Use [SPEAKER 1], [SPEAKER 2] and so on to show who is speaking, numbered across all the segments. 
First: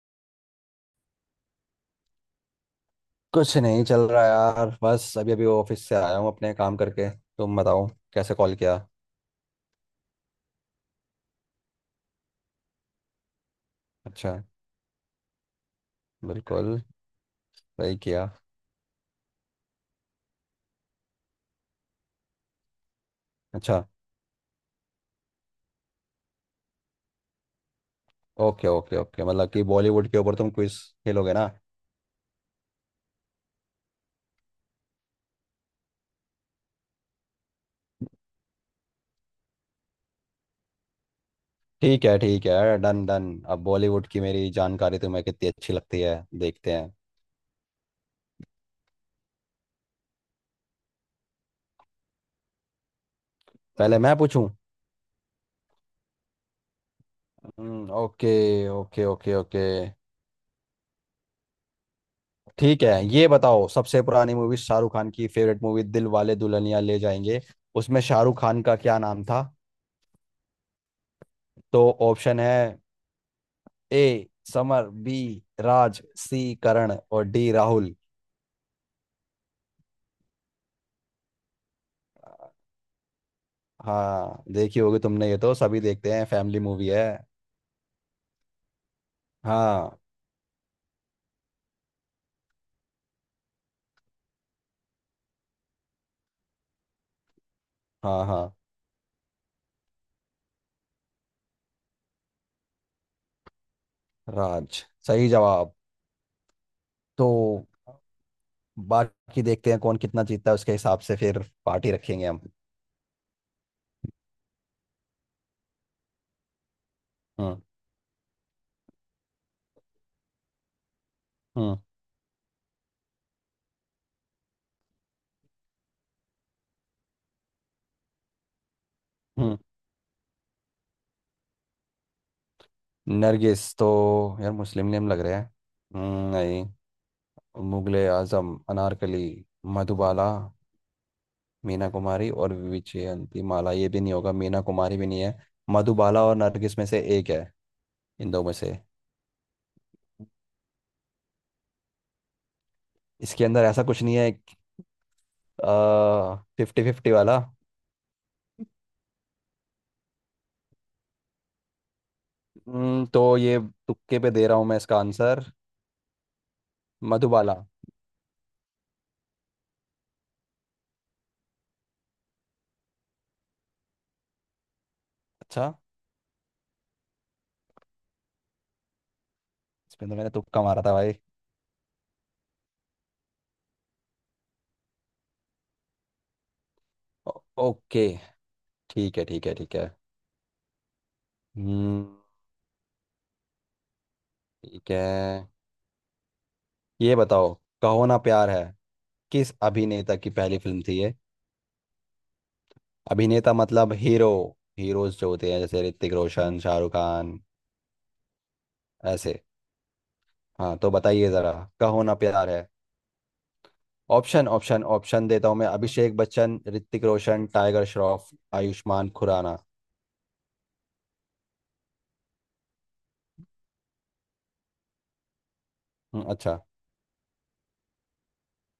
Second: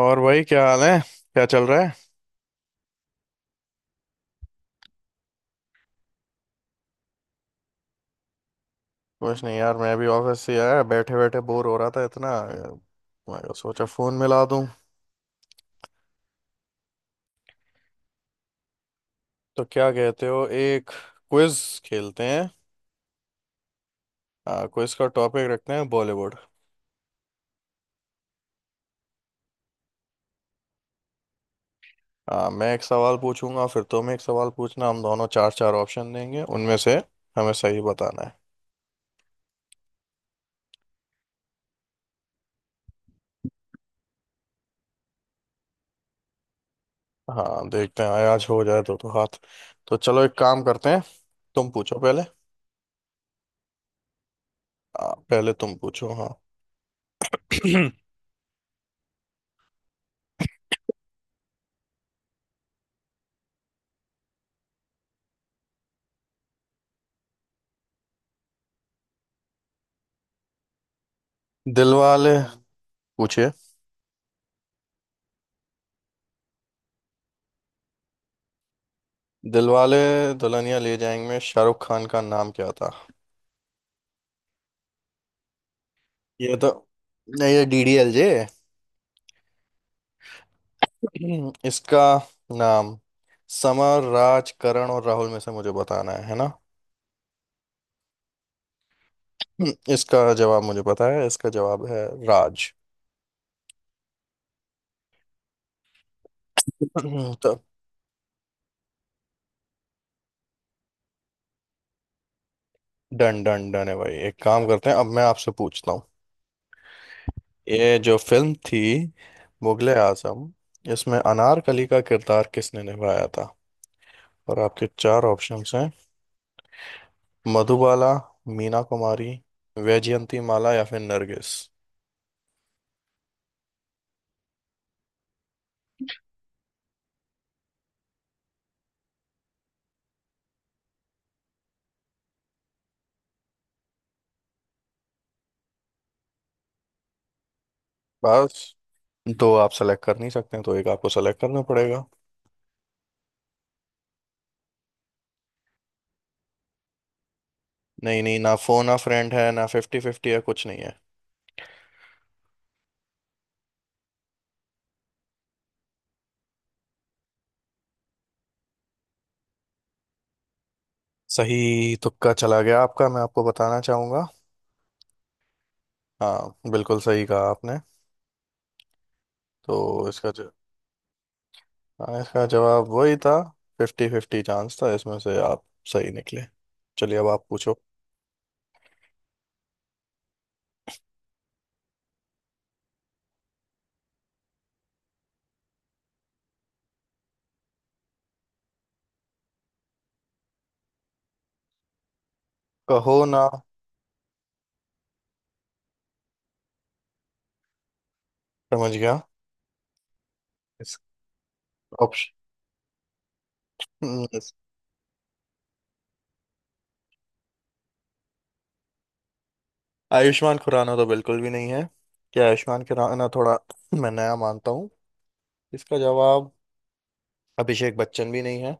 [SPEAKER 1] और भाई क्या हाल है। क्या चल रहा है।
[SPEAKER 2] कुछ नहीं चल रहा यार। बस अभी अभी ऑफिस से आया हूँ अपने काम करके। तुम बताओ कैसे कॉल किया।
[SPEAKER 1] कुछ नहीं यार, मैं भी ऑफिस से आया, बैठे बैठे बोर हो रहा था इतना। मैं कहा, सोचा फोन
[SPEAKER 2] अच्छा।
[SPEAKER 1] मिला दूं।
[SPEAKER 2] बिल्कुल। सही किया।
[SPEAKER 1] तो क्या कहते हो, एक क्विज खेलते हैं।
[SPEAKER 2] अच्छा।
[SPEAKER 1] क्विज का टॉपिक रखते हैं बॉलीवुड।
[SPEAKER 2] ओके, ओके, ओके, मतलब कि बॉलीवुड के ऊपर तुम क्विज खेलोगे ना।
[SPEAKER 1] मैं एक सवाल पूछूंगा, फिर तुम एक सवाल पूछना, हम दोनों चार चार ऑप्शन देंगे, उनमें से हमें सही बताना है।
[SPEAKER 2] ठीक है, ठीक है, डन डन। अब बॉलीवुड की मेरी जानकारी तुम्हें कितनी अच्छी लगती है, देखते हैं।
[SPEAKER 1] हाँ देखते हैं, आज हो जाए तो हाथ। तो चलो एक काम करते हैं, तुम पूछो पहले।
[SPEAKER 2] पहले मैं पूछूं।
[SPEAKER 1] पहले तुम पूछो हाँ।
[SPEAKER 2] Okay, okay, okay, okay. ठीक है। ये बताओ, सबसे पुरानी मूवी शाहरुख खान की favourite movie Dilwale Dulhania Le जाएंगे, उसमें शाहरुख खान का क्या नाम था? तो
[SPEAKER 1] दिलवाले,
[SPEAKER 2] ऑप्शन है।
[SPEAKER 1] पूछिए।
[SPEAKER 2] A Samar, B Raj, C Karan और डी राहुल।
[SPEAKER 1] दिलवाले दुल्हनिया ले जाएंगे में शाहरुख खान का नाम क्या था।
[SPEAKER 2] हाँ देखी होगी तुमने, ये तो सभी देखते हैं,
[SPEAKER 1] ये
[SPEAKER 2] फैमिली
[SPEAKER 1] तो
[SPEAKER 2] मूवी है।
[SPEAKER 1] नहीं, ये डीडीएलजे।
[SPEAKER 2] हाँ,
[SPEAKER 1] इसका नाम समर, राज, करण और राहुल में से मुझे बताना है ना।
[SPEAKER 2] हाँ, हाँ।
[SPEAKER 1] इसका जवाब मुझे पता है, इसका जवाब है राज।
[SPEAKER 2] राज सही जवाब। तो
[SPEAKER 1] तो
[SPEAKER 2] बाकी देखते हैं कौन कितना जीतता है, उसके हिसाब से फिर पार्टी रखेंगे हम।
[SPEAKER 1] डन डन डन है भाई, एक काम करते हैं, अब मैं आपसे पूछता हूँ।
[SPEAKER 2] हम्म
[SPEAKER 1] ये जो फिल्म थी, मुगले आजम, इसमें
[SPEAKER 2] हम्म
[SPEAKER 1] अनारकली का किरदार किसने निभाया था। और आपके चार ऑप्शंस हैं, मधुबाला, मीना कुमारी,
[SPEAKER 2] हम्म
[SPEAKER 1] वैजयंती माला या फिर नरगिस।
[SPEAKER 2] नरगिस तो, यार मुस्लिम नेम लग रहा है। नहीं। मुगले आजम अनारकली। मधुबाला, मीना कुमारी और विजयंती माला, ये भी नहीं होगा, मीना कुमारी भी नहीं है। मधुबाला और नरगिस में से एक है, इन दो में
[SPEAKER 1] बस
[SPEAKER 2] से।
[SPEAKER 1] दो आप सेलेक्ट कर नहीं सकते हैं, तो एक आपको सेलेक्ट करना पड़ेगा।
[SPEAKER 2] इसके अंदर ऐसा कुछ नहीं है, फिफ्टी फिफ्टी वाला।
[SPEAKER 1] नहीं नहीं, ना फोन, ना फ्रेंड है, ना फिफ्टी फिफ्टी है, कुछ नहीं है।
[SPEAKER 2] तो ये तुक्के पे दे रहा हूँ मैं इसका आंसर। मधुबाला।
[SPEAKER 1] सही तुक्का चला गया आपका, मैं आपको बताना चाहूंगा।
[SPEAKER 2] अच्छा,
[SPEAKER 1] हाँ बिल्कुल सही कहा आपने। तो
[SPEAKER 2] इसमें तो
[SPEAKER 1] इसका
[SPEAKER 2] मैंने
[SPEAKER 1] ज...
[SPEAKER 2] तुक्का मारा था भाई।
[SPEAKER 1] हाँ, इसका जवाब वही था। फिफ्टी फिफ्टी चांस था, इसमें से आप सही निकले। चलिए अब
[SPEAKER 2] ओ-
[SPEAKER 1] आप पूछो।
[SPEAKER 2] ओके। ठीक है, ठीक है, ठीक है। हम्म ठीक है। ये बताओ, कहो ना प्यार है किस अभिनेता की पहली फिल्म थी ये?
[SPEAKER 1] कहो ना,
[SPEAKER 2] अभिनेता मतलब हीरो। हीरोज जो होते हैं जैसे ऋतिक रोशन, शाहरुख खान,
[SPEAKER 1] समझ गया।
[SPEAKER 2] ऐसे। हाँ, तो
[SPEAKER 1] इस
[SPEAKER 2] बताइए जरा। कहो ना प्यार है।
[SPEAKER 1] ऑप्शन,
[SPEAKER 2] ऑप्शन, ऑप्शन, ऑप्शन देता हूँ मैं। अभिषेक बच्चन, ऋतिक रोशन, टाइगर श्रॉफ, आयुष्मान खुराना।
[SPEAKER 1] आयुष्मान खुराना तो बिल्कुल भी नहीं है। क्या आयुष्मान खुराना, थोड़ा मैं नया मानता हूँ इसका जवाब।
[SPEAKER 2] अच्छा।
[SPEAKER 1] अभिषेक बच्चन भी नहीं है,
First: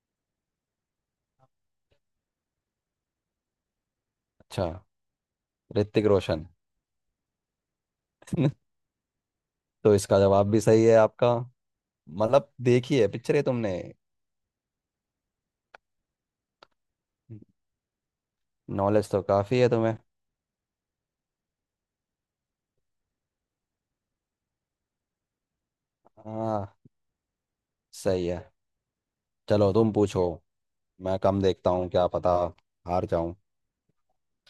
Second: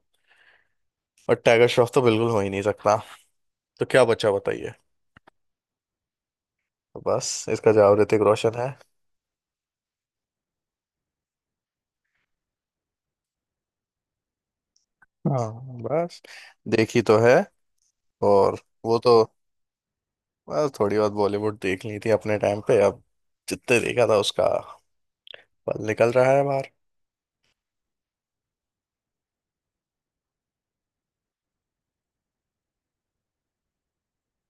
[SPEAKER 1] और टाइगर श्रॉफ तो बिल्कुल हो ही नहीं सकता। तो क्या बचा
[SPEAKER 2] अच्छा।
[SPEAKER 1] बताइए।
[SPEAKER 2] ऋतिक रोशन।
[SPEAKER 1] तो बस इसका जवाब ऋतिक रोशन है।
[SPEAKER 2] तो इसका जवाब भी सही है आपका। मतलब देखी है, पिक्चर है तुमने।
[SPEAKER 1] हाँ, बस देखी तो है। और वो
[SPEAKER 2] नॉलेज तो
[SPEAKER 1] तो
[SPEAKER 2] काफ़ी है तुम्हें।
[SPEAKER 1] बस थोड़ी बहुत बॉलीवुड देख ली थी अपने टाइम पे, अब जितने देखा था उसका पल निकल रहा है बाहर।
[SPEAKER 2] हाँ सही है, चलो तुम पूछो। मैं कम देखता हूँ, क्या पता हार जाऊं।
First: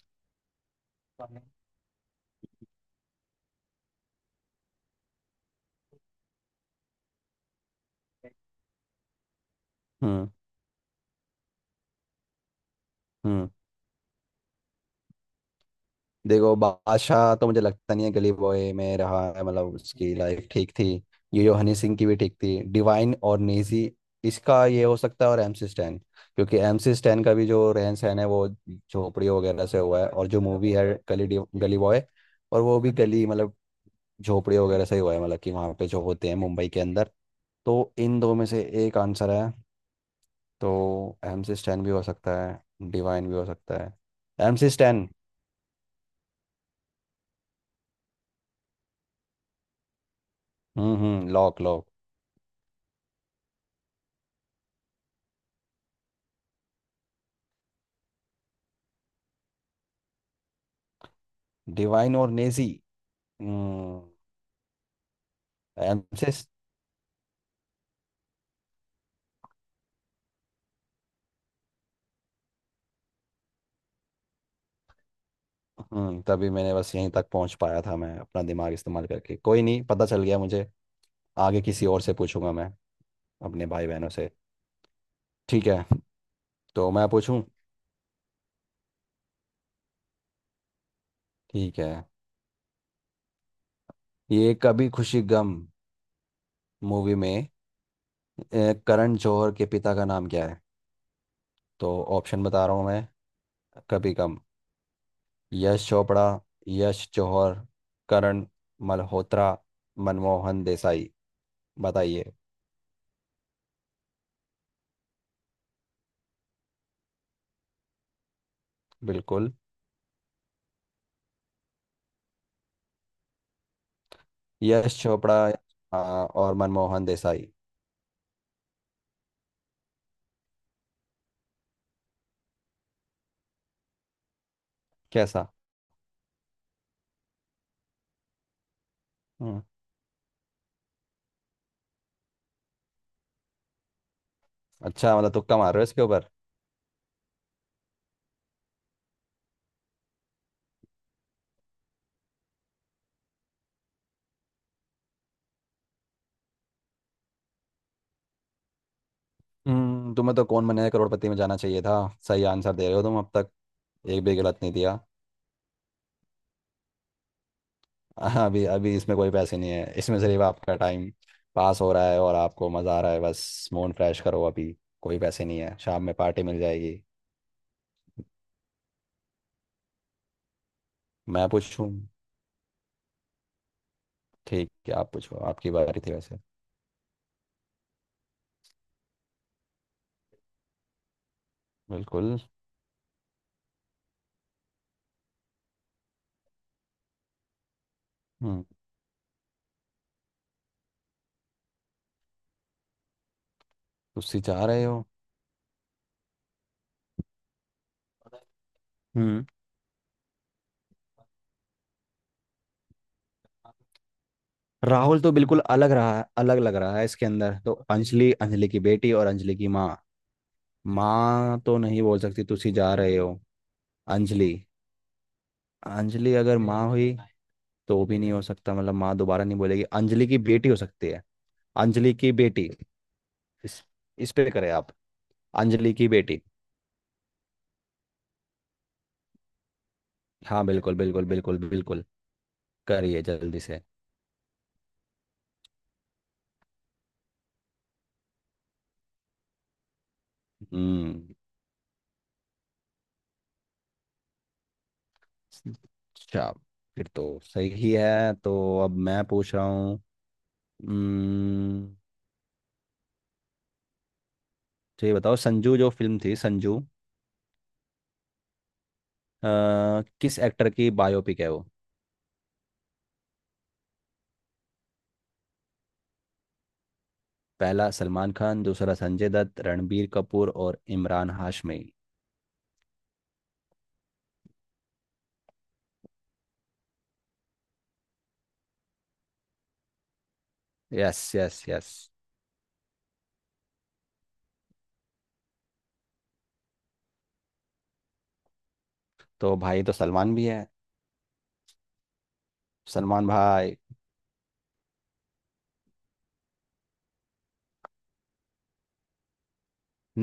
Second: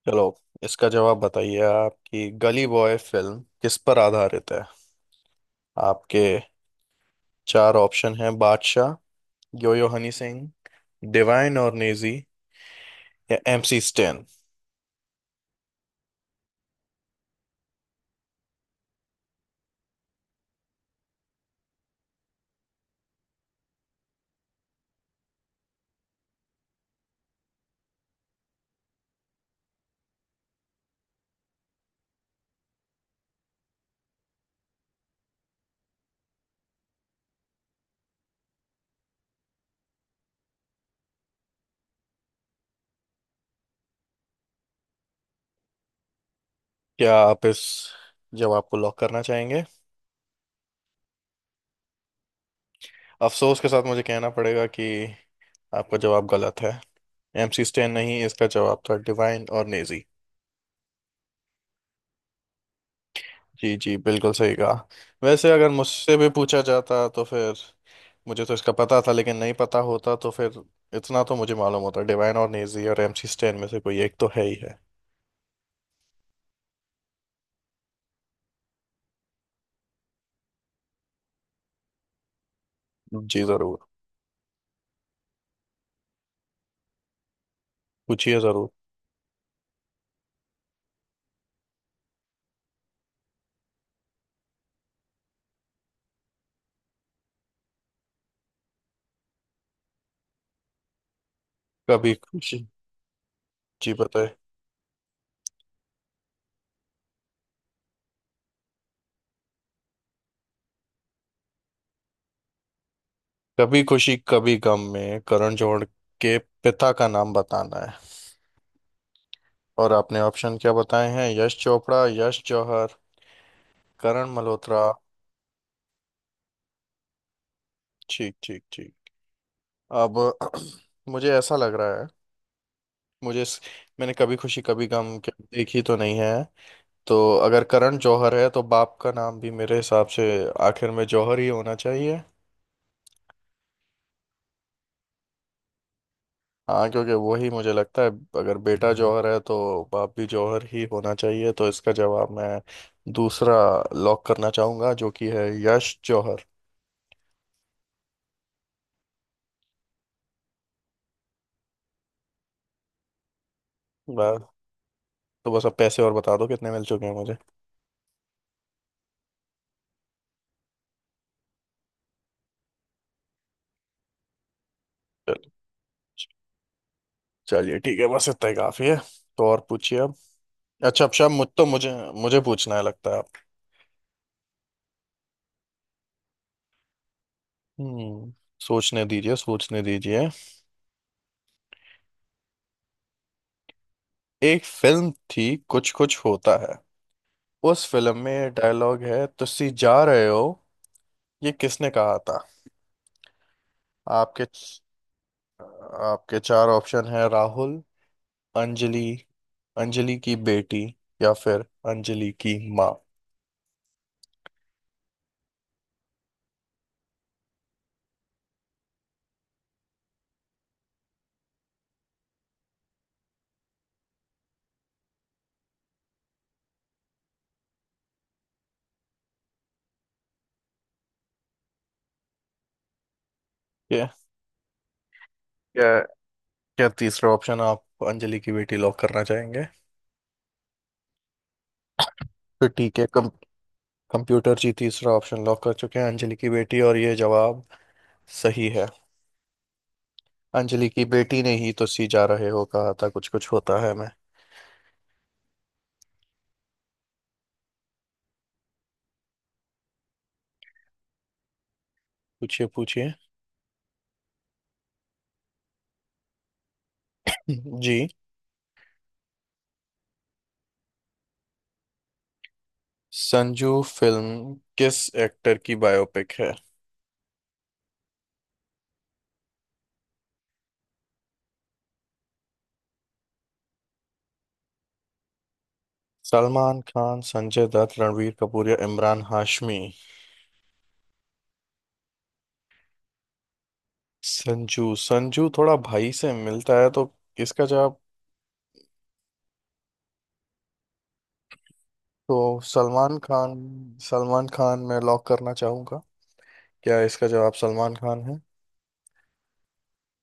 [SPEAKER 1] चलो, इसका जवाब बताइए। आपकी गली बॉय फिल्म किस पर आधारित है। आपके चार ऑप्शन है, बादशाह, यो यो हनी
[SPEAKER 2] हम्म
[SPEAKER 1] सिंह, डिवाइन और नेजी, या
[SPEAKER 2] हम्म
[SPEAKER 1] एमसी स्टैन।
[SPEAKER 2] देखो, बादशाह तो मुझे लगता नहीं है गली बॉय में रहा है, मतलब उसकी लाइफ ठीक थी। ये जो हनी सिंह की भी ठीक थी। डिवाइन और नेजी, इसका ये हो सकता है, और एमसी स्टैन। क्योंकि एमसी स्टैन का भी जो रहन सहन है वो झोपड़ी वगैरह से हुआ है, और जो मूवी है गली बॉय, और वो भी गली मतलब झोपड़ी वगैरह से ही हुआ है, मतलब कि वहाँ पे जो होते हैं मुंबई के अंदर। तो इन दो में से एक आंसर है। तो एमसी स्टैन भी हो सकता है, डिवाइन भी हो सकता है। एमसी स्टैन।
[SPEAKER 1] क्या आप इस जवाब को लॉक करना चाहेंगे।
[SPEAKER 2] हम्म, हम्म, लॉक।
[SPEAKER 1] अफसोस के साथ मुझे कहना पड़ेगा कि आपका जवाब गलत है। एमसी स्टैन नहीं, इसका जवाब था डिवाइन और नेजी।
[SPEAKER 2] डिवाइन और नेजी।
[SPEAKER 1] जी जी,
[SPEAKER 2] हम्म।
[SPEAKER 1] बिल्कुल सही कहा। वैसे अगर मुझसे भी
[SPEAKER 2] एमसेस।
[SPEAKER 1] पूछा जाता तो फिर, मुझे तो इसका पता था, लेकिन नहीं पता होता तो फिर इतना तो मुझे मालूम होता, डिवाइन और नेजी और एमसी स्टैन में से कोई एक तो है ही है।
[SPEAKER 2] तभी मैंने बस यहीं तक पहुंच पाया था, मैं अपना दिमाग इस्तेमाल करके कोई नहीं, पता चल गया मुझे। आगे किसी और से पूछूंगा मैं,
[SPEAKER 1] जी
[SPEAKER 2] अपने
[SPEAKER 1] जरूर,
[SPEAKER 2] भाई बहनों से। ठीक है। तो मैं पूछूं?
[SPEAKER 1] पूछिए जरूर।
[SPEAKER 2] ठीक है। ये कभी खुशी गम मूवी में, करण जौहर के पिता का नाम क्या है? तो
[SPEAKER 1] कभी
[SPEAKER 2] ऑप्शन बता
[SPEAKER 1] खुशी,
[SPEAKER 2] रहा हूँ मैं।
[SPEAKER 1] जी
[SPEAKER 2] कभी
[SPEAKER 1] बताए।
[SPEAKER 2] गम। यश चोपड़ा, यश जौहर, करण मल्होत्रा, मनमोहन देसाई। बताइए।
[SPEAKER 1] कभी खुशी कभी गम में करण जौहर के पिता का नाम बताना है।
[SPEAKER 2] बिल्कुल।
[SPEAKER 1] और आपने ऑप्शन क्या बताए हैं, यश चोपड़ा, यश जौहर, करण मल्होत्रा।
[SPEAKER 2] यश चोपड़ा, हाँ, और मनमोहन देसाई।
[SPEAKER 1] ठीक ठीक ठीक। अब मुझे ऐसा लग रहा है, मुझे इस- मैंने कभी खुशी कभी गम के-
[SPEAKER 2] कैसा?
[SPEAKER 1] देखी तो नहीं है, तो अगर करण जौहर है तो बाप का नाम भी
[SPEAKER 2] हम्म,
[SPEAKER 1] मेरे हिसाब से आखिर में जौहर ही होना चाहिए।
[SPEAKER 2] अच्छा, मतलब तुक्का मार रहे हो इसके ऊपर।
[SPEAKER 1] हाँ क्योंकि वही मुझे लगता है, अगर बेटा जौहर है तो बाप भी जौहर ही होना चाहिए, तो इसका जवाब मैं दूसरा लॉक करना चाहूंगा, जो कि है यश जौहर।
[SPEAKER 2] तुम्हें तो कौन बनेगा करोड़पति में जाना चाहिए था। सही आंसर दे रहे हो तुम अब तक, एक भी
[SPEAKER 1] बस,
[SPEAKER 2] गलत नहीं दिया।
[SPEAKER 1] तो बस अब पैसे और बता दो कितने मिल चुके हैं मुझे।
[SPEAKER 2] हाँ, अभी अभी इसमें कोई पैसे नहीं है, इसमें सिर्फ आपका टाइम पास हो रहा है और आपको मज़ा आ रहा है। बस मूड फ्रेश करो अभी, कोई
[SPEAKER 1] चलो,
[SPEAKER 2] पैसे नहीं है। शाम में पार्टी मिल जाएगी।
[SPEAKER 1] चलिए ठीक है, बस इतना ही काफी है। तो और पूछिए अब। अच्छा अब शायद
[SPEAKER 2] मैं
[SPEAKER 1] मुझ तो
[SPEAKER 2] पूछूं?
[SPEAKER 1] मुझे, मुझे पूछना है लगता है आप।
[SPEAKER 2] ठीक है आप पूछो, आपकी बारी थी वैसे।
[SPEAKER 1] हम्म, सोचने दीजिए सोचने दीजिए।
[SPEAKER 2] बिल्कुल।
[SPEAKER 1] एक फिल्म थी, कुछ कुछ होता है, उस फिल्म में
[SPEAKER 2] हम्म
[SPEAKER 1] डायलॉग है तुसी जा रहे हो, ये किसने कहा था।
[SPEAKER 2] तुस्सी
[SPEAKER 1] आपके
[SPEAKER 2] चाह रहे हो।
[SPEAKER 1] आपके चार ऑप्शन है, राहुल, अंजलि,
[SPEAKER 2] हम्म
[SPEAKER 1] अंजलि की बेटी, या फिर अंजलि की माँ।
[SPEAKER 2] राहुल तो बिल्कुल अलग रहा है, अलग लग रहा है इसके अंदर। तो अंजलि, अंजलि की बेटी और अंजलि की माँ। माँ तो नहीं बोल सकती तुसी जा रहे हो। अंजलि। अंजलि अगर माँ हुई तो वो भी नहीं हो सकता, मतलब माँ दोबारा नहीं बोलेगी। अंजलि की बेटी हो सकती है। अंजलि की बेटी। इस
[SPEAKER 1] क्या,
[SPEAKER 2] इस पे करें आप?
[SPEAKER 1] क्या,
[SPEAKER 2] अंजलि की बेटी।
[SPEAKER 1] क्या तीसरा ऑप्शन आप अंजलि की बेटी लॉक करना चाहेंगे।
[SPEAKER 2] हाँ, बिल्कुल, बिल्कुल, बिल्कुल, बिल्कुल।
[SPEAKER 1] तो ठीक है,
[SPEAKER 2] करिए जल्दी से।
[SPEAKER 1] कंप्यूटर जी तीसरा ऑप्शन लॉक कर चुके हैं अंजलि की बेटी, और ये जवाब सही है। अंजलि की
[SPEAKER 2] हम्म,
[SPEAKER 1] बेटी ने ही तो सी जा रहे हो कहा था कुछ कुछ होता है मैं।
[SPEAKER 2] अच्छा, फिर तो सही ही है। तो अब मैं पूछ रहा हूँ। हम्म,
[SPEAKER 1] पूछिए पूछिए।
[SPEAKER 2] तो ये बताओ, संजू जो फिल्म थी, संजू
[SPEAKER 1] जी,
[SPEAKER 2] किस एक्टर की बायोपिक है वो?
[SPEAKER 1] संजू फिल्म किस एक्टर की बायोपिक है।
[SPEAKER 2] पहला सलमान खान, दूसरा संजय दत्त, रणबीर कपूर और इमरान हाशमी।
[SPEAKER 1] सलमान खान, संजय दत्त, रणवीर कपूर या Imran Hashmi.
[SPEAKER 2] Yes, yes, yes.
[SPEAKER 1] Sanju Sanju थोड़ा भाई से मिलता है, तो इसका जवाब,
[SPEAKER 2] तो भाई, तो सलमान भी है।
[SPEAKER 1] तो सलमान
[SPEAKER 2] सलमान
[SPEAKER 1] खान,
[SPEAKER 2] भाई।
[SPEAKER 1] सलमान खान मैं लॉक करना चाहूंगा। क्या इसका जवाब सलमान खान है।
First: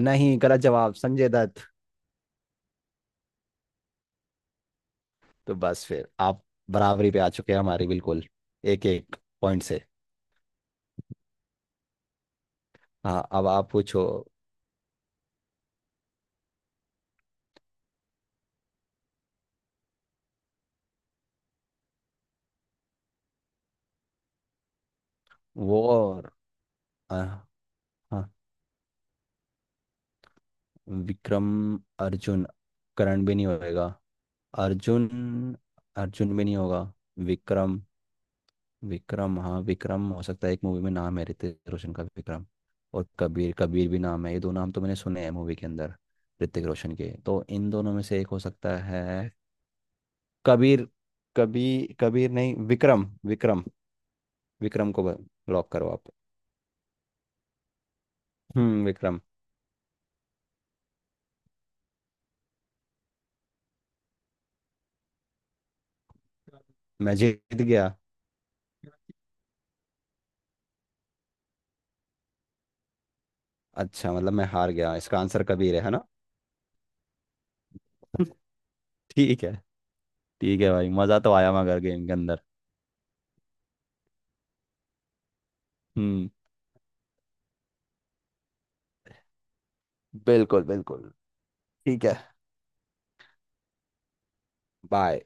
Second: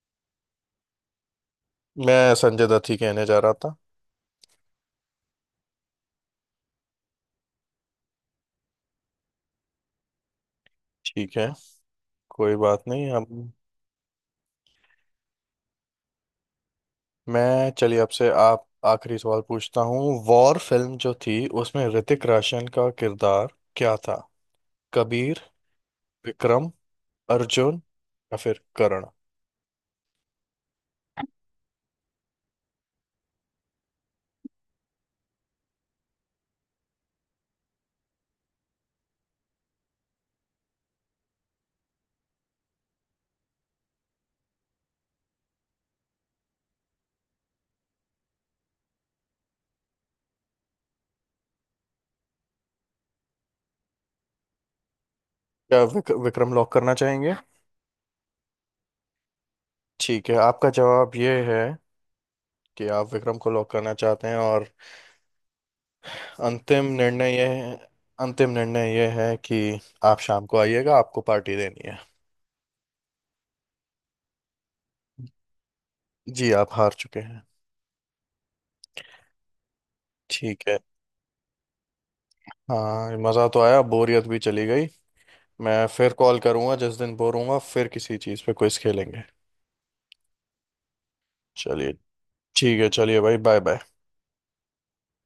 [SPEAKER 2] नहीं, गलत जवाब। संजय दत्त।
[SPEAKER 1] मैं संजय दत्त ही कहने जा रहा था।
[SPEAKER 2] तो बस फिर आप बराबरी पे आ चुके हैं हमारी, बिल्कुल। एक एक पॉइंट से।
[SPEAKER 1] ठीक है, कोई बात नहीं हम।
[SPEAKER 2] हाँ, अब आप पूछो।
[SPEAKER 1] मैं, चलिए आपसे, आप आखिरी सवाल पूछता हूँ। वॉर फिल्म जो थी उसमें ऋतिक रोशन का किरदार क्या था। कबीर,
[SPEAKER 2] वो और
[SPEAKER 1] विक्रम,
[SPEAKER 2] अ,
[SPEAKER 1] अर्जुन,
[SPEAKER 2] हाँ,
[SPEAKER 1] या फिर करण।
[SPEAKER 2] विक्रम, अर्जुन, करण भी नहीं होएगा। अर्जुन, अर्जुन में नहीं होगा। विक्रम, विक्रम, हाँ विक्रम हो सकता है। एक मूवी में नाम है ऋतिक रोशन का विक्रम। और कबीर, कबीर भी नाम है। ये दो नाम तो मैंने सुने हैं मूवी के अंदर ऋतिक रोशन के। तो इन दोनों में से एक हो सकता है। कबीर। कबीर, कबीर नहीं, विक्रम, विक्रम। विक्रम को लॉक
[SPEAKER 1] क्या
[SPEAKER 2] करो आप।
[SPEAKER 1] विक्रम लॉक करना चाहेंगे।
[SPEAKER 2] हम्म, विक्रम।
[SPEAKER 1] ठीक है, आपका जवाब ये है कि आप विक्रम को लॉक करना चाहते हैं, और अंतिम
[SPEAKER 2] मैं
[SPEAKER 1] निर्णय ये
[SPEAKER 2] जीत
[SPEAKER 1] है,
[SPEAKER 2] गया?
[SPEAKER 1] अंतिम निर्णय ये है कि आप शाम को आइएगा, आपको पार्टी देनी है।
[SPEAKER 2] अच्छा, मतलब मैं हार गया, इसका आंसर कबीर है ना?
[SPEAKER 1] जी आप हार चुके हैं।
[SPEAKER 2] ठीक है। ठीक
[SPEAKER 1] ठीक
[SPEAKER 2] है
[SPEAKER 1] है।
[SPEAKER 2] भाई, मज़ा तो आया मगर गेम के अंदर।
[SPEAKER 1] हाँ मज़ा तो आया, बोरियत भी चली गई। मैं फिर
[SPEAKER 2] हम्म,
[SPEAKER 1] कॉल करूंगा जिस दिन बोर होऊंगा, फिर किसी चीज़ पे क्विज खेलेंगे।
[SPEAKER 2] बिल्कुल, बिल्कुल।
[SPEAKER 1] चलिए
[SPEAKER 2] ठीक है।
[SPEAKER 1] ठीक है, चलिए भाई बाय बाय।
[SPEAKER 2] बाय।